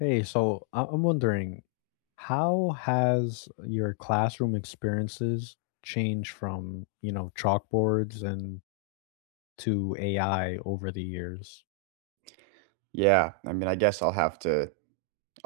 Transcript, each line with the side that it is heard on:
left: Hey, so I'm wondering, how has your classroom experiences changed from, you know, chalkboards and to AI over the years?
right: Yeah, I mean, I guess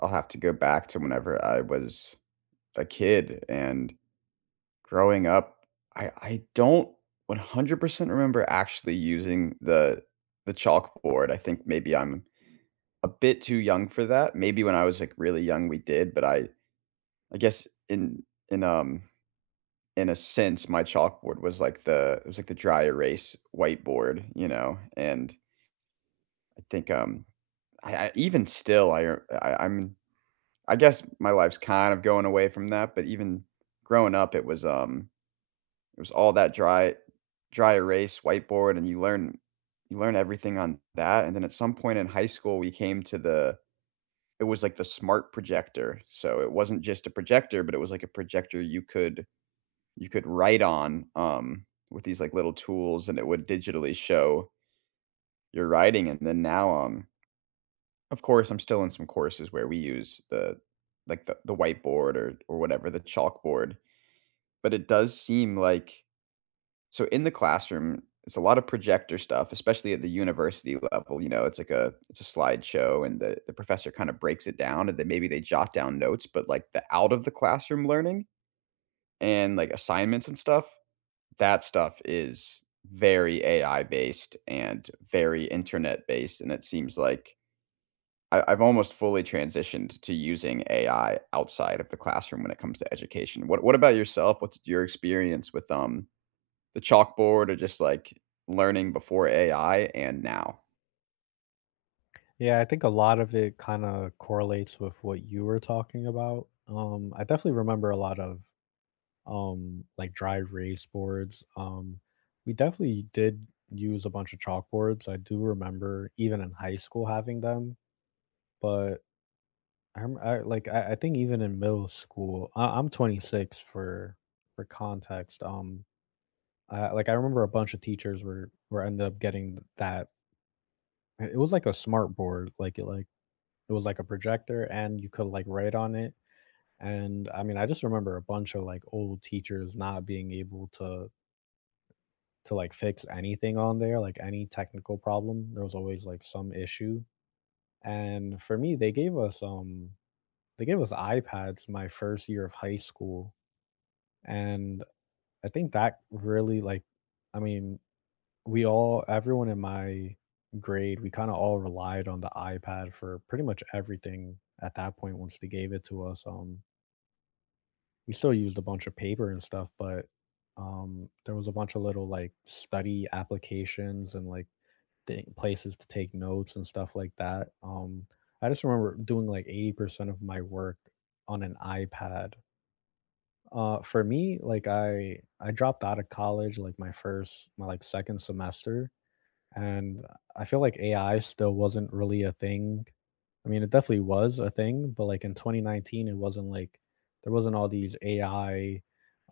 right: I'll have to go back to whenever I was a kid and growing up, I don't 100% remember actually using the chalkboard. I think maybe I'm a bit too young for that. Maybe when I was like really young we did, but I guess in in a sense my chalkboard was like the it was like the dry erase whiteboard, you know. And I think um I even still I, I guess my life's kind of going away from that, but even growing up, it was all that dry erase whiteboard, and you learn everything on that. And then at some point in high school, we came to it was like the smart projector. So it wasn't just a projector, but it was like a projector you could write on with these like little tools, and it would digitally show your writing. And then now of course, I'm still in some courses where we use the whiteboard or whatever, the chalkboard, but it does seem like in the classroom, it's a lot of projector stuff, especially at the university level. You know, it's like a it's a slideshow and the professor kinda breaks it down and then maybe they jot down notes. But like the out of the classroom learning and, like, assignments and stuff, that stuff is very AI based and very internet based, and it seems like I've almost fully transitioned to using AI outside of the classroom when it comes to education. What about yourself? What's your experience with the chalkboard or just like learning before AI and now?
left: Yeah, I think a lot of it kind of correlates with what you were talking about. I definitely remember a lot of like dry erase boards. We definitely did use a bunch of chalkboards. I do remember even in high school having them, but I'm I, like I think even in middle school, I'm 26 for context. I remember a bunch of teachers were ended up getting that. It was like a smart board, like it was like a projector, and you could like write on it. And I mean, I just remember a bunch of like old teachers not being able to like fix anything on there, like any technical problem. There was always like some issue. And for me, they gave us iPads my first year of high school. And I think that really like, I mean, we all everyone in my grade, we kind of all relied on the iPad for pretty much everything at that point once they gave it to us. We still used a bunch of paper and stuff, but there was a bunch of little like study applications and like places to take notes and stuff like that. I just remember doing like 80% of my work on an iPad. For me, like I dropped out of college like my like second semester, and I feel like AI still wasn't really a thing. I mean, it definitely was a thing, but like in 2019, it wasn't like there wasn't all these AI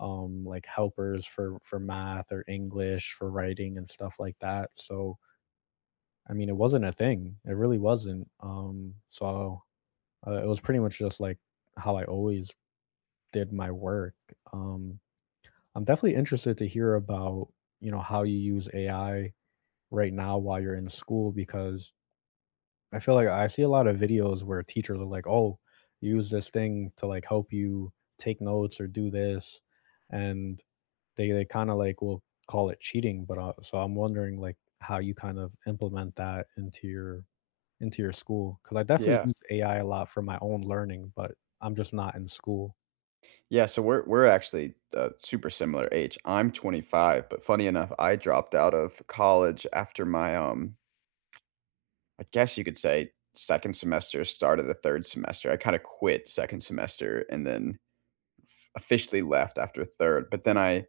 left: like helpers for math or English for writing and stuff like that. So I mean, it wasn't a thing. It really wasn't. So it was pretty much just like how I always did my work. Um, I'm definitely interested to hear about, you know, how you use AI right now while you're in school because I feel like I see a lot of videos where teachers are like, "Oh, use this thing to like help you take notes or do this." And they kind of like will call it cheating, but so I'm wondering like how you kind of implement that into your school because I definitely
right: Yeah,
left: use AI a lot for my own learning, but I'm just not in school.
right: yeah. So we're actually super similar age. I'm 25, but funny enough, I dropped out of college after my I guess you could say second semester, start of the third semester. I kind of quit second semester and then officially left after third. But then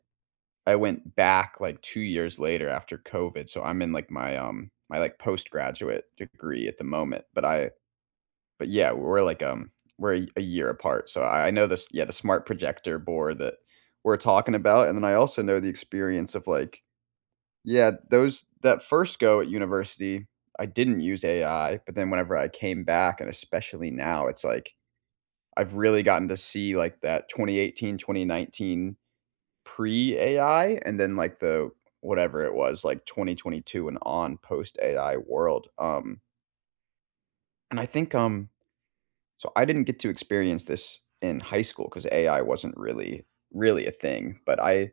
right: I went back, like, 2 years later after COVID, so I'm in, like, my, like, postgraduate degree at the moment. But yeah, we're, like, we're a year apart, so I know this, yeah, the smart projector board that we're talking about. And then I also know the experience of, like yeah, those that first go at university, I didn't use AI. But then whenever I came back, and especially now, it's like, I've really gotten to see, like, that 2018, 2019 pre-AI and then like the whatever it was, like 2022 and on post-AI world. And I think so I didn't get to experience this in high school because AI wasn't really a thing, but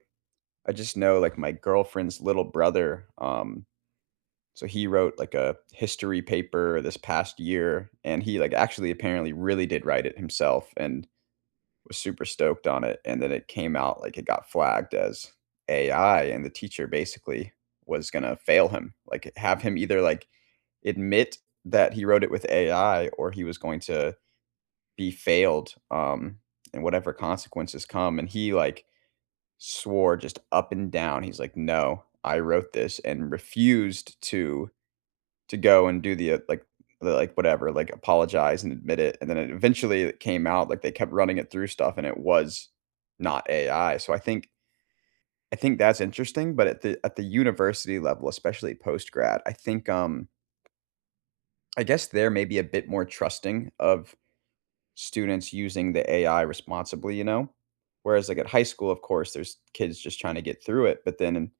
right: I just know like my girlfriend's little brother. So he wrote like a history paper this past year and he like actually apparently really did write it himself and was super stoked on it. And then it came out, like, it got flagged as AI, and the teacher basically was going to fail him, like have him either like admit that he wrote it with AI or he was going to be failed and whatever consequences come. And he like swore just up and down, he's like, no, I wrote this, and refused to go and do the, like whatever, like apologize and admit it. And then it eventually, it came out, like, they kept running it through stuff, and it was not AI. So I think that's interesting. But at the university level, especially post grad, I think, I guess they're maybe a bit more trusting of students using the AI responsibly, you know? Whereas, like, at high school, of course, there's kids just trying to get through it. But then in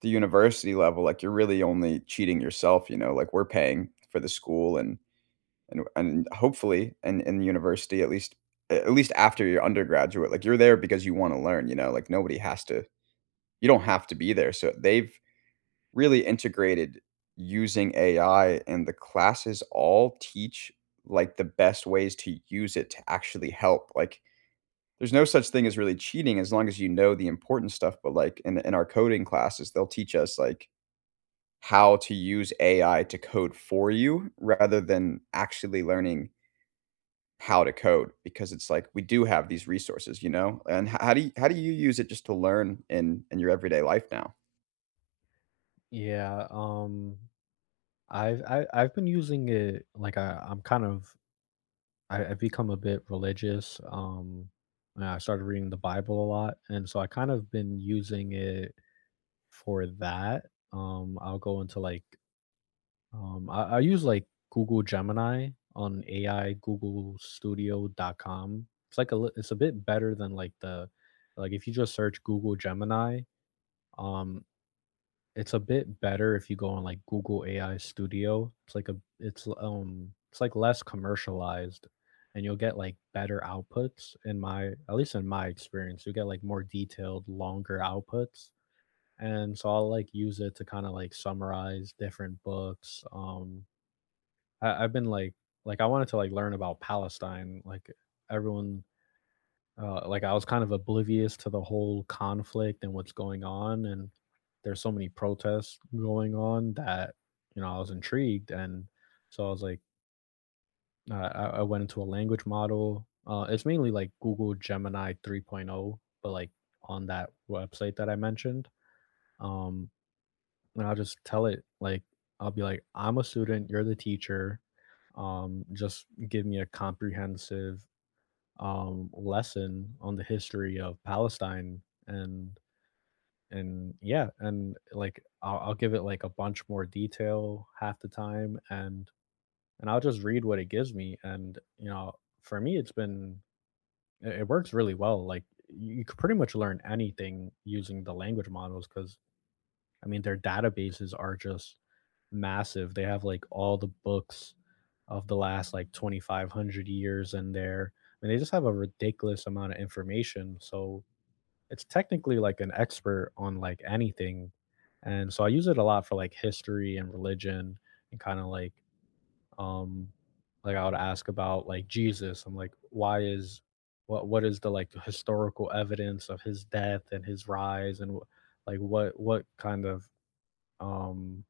right: the university level, like, you're really only cheating yourself, you know? Like, we're paying for the school, and and hopefully, and in university, at least after your undergraduate, like, you're there because you want to learn, you know? Like, nobody has to you don't have to be there. So they've really integrated using AI, and the classes all teach like the best ways to use it to actually help. Like, there's no such thing as really cheating as long as you know the important stuff. But like in, our coding classes, they'll teach us like how to use AI to code for you rather than actually learning how to code, because it's like we do have these resources, you know? And how do you use it just to learn in your everyday life now?
left: Yeah. I've been using it like I'm kind of I've become a bit religious. And I started reading the Bible a lot, and so I kind of been using it for that. I'll go into like I use like Google Gemini on AI Google aistudio.google.com. It's like a li- it's a bit better than like the like if you just search Google Gemini. Um, It's a bit better if you go on, like, Google AI Studio. It's like like, less commercialized, and you'll get, like, better outputs in my, at least in my experience, you get, like, more detailed, longer outputs, and so I'll, like, use it to kinda, like, summarize different books. I I've been, like, I wanted to, like, learn about Palestine, like, everyone, like I was kind of oblivious to the whole conflict and what's going on, and there's so many protests going on that, you know, I was intrigued, and so I was like, I went into a language model. It's mainly like Google Gemini 3.0, but like on that website that I mentioned. um, and I'll just tell it like I'll be like, I'm a student, you're the teacher. Just give me a comprehensive lesson on the history of Palestine. and and yeah, and like I'll give it like a bunch more detail half the time, and I'll just read what it gives me, and you know, for me, it's been, it works really well. Like you could pretty much learn anything using the language models because I mean their databases are just massive. They have like all the books of the last like 2500 years in there. I mean, they just have a ridiculous amount of information. So it's technically like an expert on like anything. And so I use it a lot for like history and religion and kind of um like I would ask about like Jesus. I'm like, why is what is the like historical evidence of his death and his rise and like what kind of um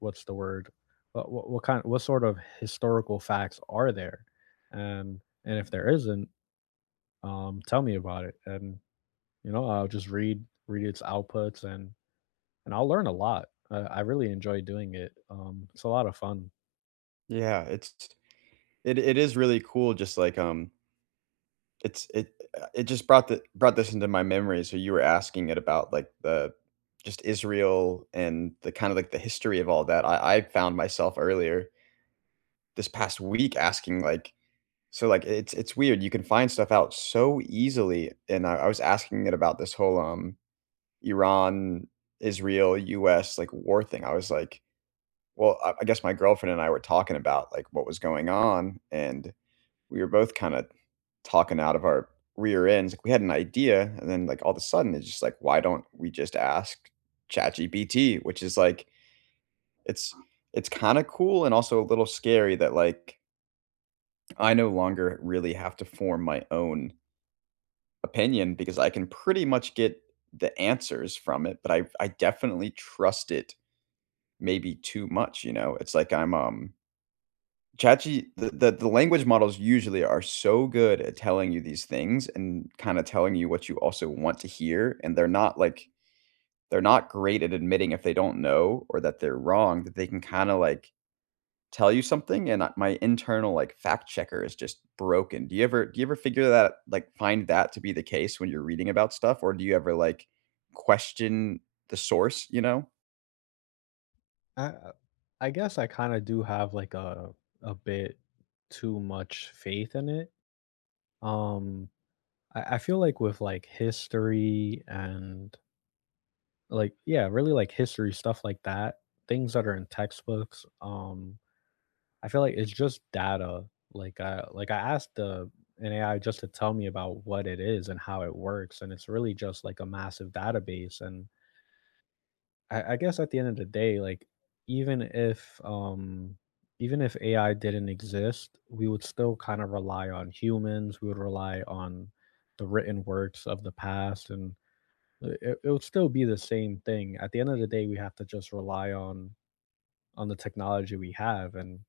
left: what's the word what kind what sort of historical facts are there, and and if there isn't, tell me about it. And you know, I'll just read its outputs, and I'll learn a lot. I really enjoy doing it. It's a lot of fun.
right: Yeah, it's it is really cool. Just like it's it it just brought the brought this into my memory. So you were asking it about like the just Israel and the kind of like the history of all that. I found myself earlier this past week asking like it's weird. You can find stuff out so easily, and I was asking it about this whole Iran, Israel, US, like, war thing. I was like, well, I guess my girlfriend and I were talking about, like, what was going on, and we were both kinda talking out of our rear ends. Like, we had an idea, and then, like, all of a sudden, it's just like, why don't we just ask ChatGPT? Which is, like, it's it's kinda cool and also a little scary that, like, I no longer really have to form my own opinion because I can pretty much get the answers from it. But I definitely trust it maybe too much, you know? It's like I'm, ChatG the the language models usually are so good at telling you these things and kinda telling you what you also want to hear, and they're not, like they're not great at admitting if they don't know or that they're wrong, that they can kinda, like, tell you something. And, my internal, like, fact checker is just broken. Do you ever figure that, like, find that to be the case when you're reading about stuff, or do you ever, like, question the source, you know?
left: I i guess i kind of do have like a bit too much faith in it. um I feel like with like history and, like, yeah, really like history stuff like that, things that are in textbooks. I feel like it's just data. Like, I asked the an AI just to tell me about what it is and how it works, and it's really just like a massive database. And I guess at the end of the day, like even if AI didn't exist, we would still kind of rely on humans. We would rely on the written works of the past, and it would still be the same thing. At the end of the day, we have to just rely on the technology we have, and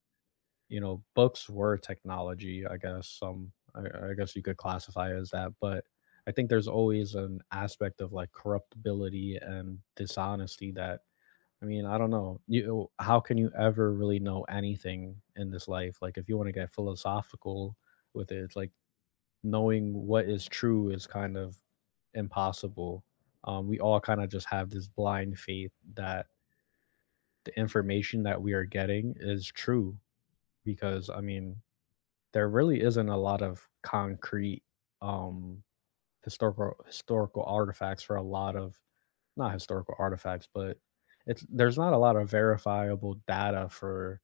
left: you know, books were technology, I guess. I guess you could classify it as that, but I think there's always an aspect of like corruptibility and dishonesty that, I mean, I don't know. How can you ever really know anything in this life? Like, if you want to get philosophical with it, it's like knowing what is true is kind of impossible. We all kind of just have this blind faith that the information that we are getting is true because I mean there really isn't a lot of concrete um, historical artifacts for a lot of, not historical artifacts, but it's there's not a lot of verifiable data for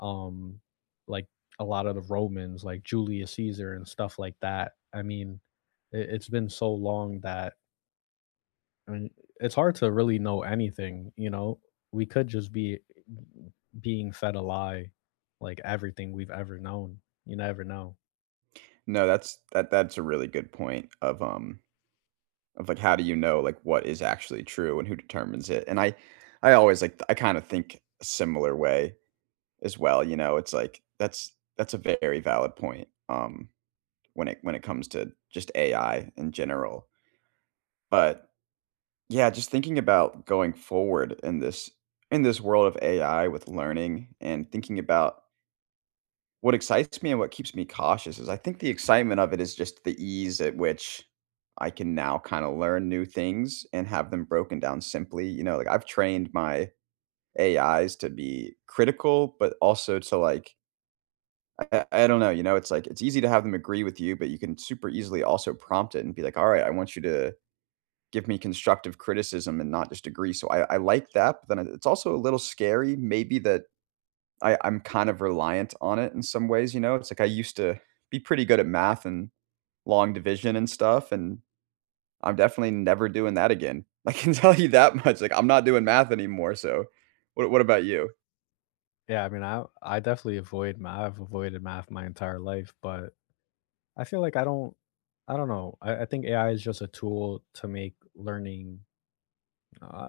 left: um like a lot of the Romans like Julius Caesar and stuff like that. I mean, it's been so long that, I mean, it's hard to really know anything, you know, we could just be being fed a lie, like everything we've ever known. You never know.
right: No, that's that's a really good point of, of, like, how do you know, like, what is actually true and who determines it? And I always, like, I kinda think a similar way as well, you know? It's like, that's a very valid point, when it comes to just AI in general. But yeah, just thinking about going forward in this world of AI with learning and thinking about, what excites me and what keeps me cautious is, I think the excitement of it is just the ease at which I can now kind of learn new things and have them broken down simply. You know, like, I've trained my AIs to be critical, but also to like, I don't know, you know? It's like it's easy to have them agree with you, but you can super easily also prompt it and be like, all right, I want you to give me constructive criticism and not just agree. So I like that. But then it's also a little scary, maybe, that I'm kind of reliant on it in some ways, you know? It's like I used to be pretty good at math and long division and stuff, and I'm definitely never doing that again. I can tell you that much. Like, I'm not doing math anymore, so what about you?
left: Yeah, I mean, I definitely avoid math. I've avoided math my entire life, but I feel like I don't, I think AI is just a tool to make learning, Uh,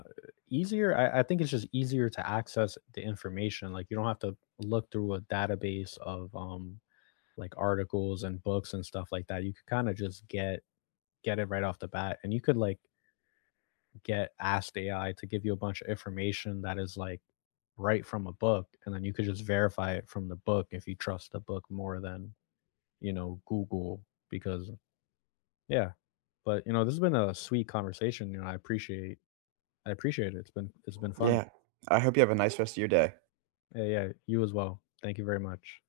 left: easier. I think it's just easier to access the information. Like you don't have to look through a database of like articles and books and stuff like that. You could kind of just get it right off the bat, and you could like get asked AI to give you a bunch of information that is like right from a book, and then you could just verify it from the book if you trust the book more than, you know, Google, because yeah. But you know, this has been a sweet conversation. You know, I appreciate it. It's been fun.
right: Yeah. I hope you have a nice rest of your day.
left: Yeah, you as well. Thank you very much.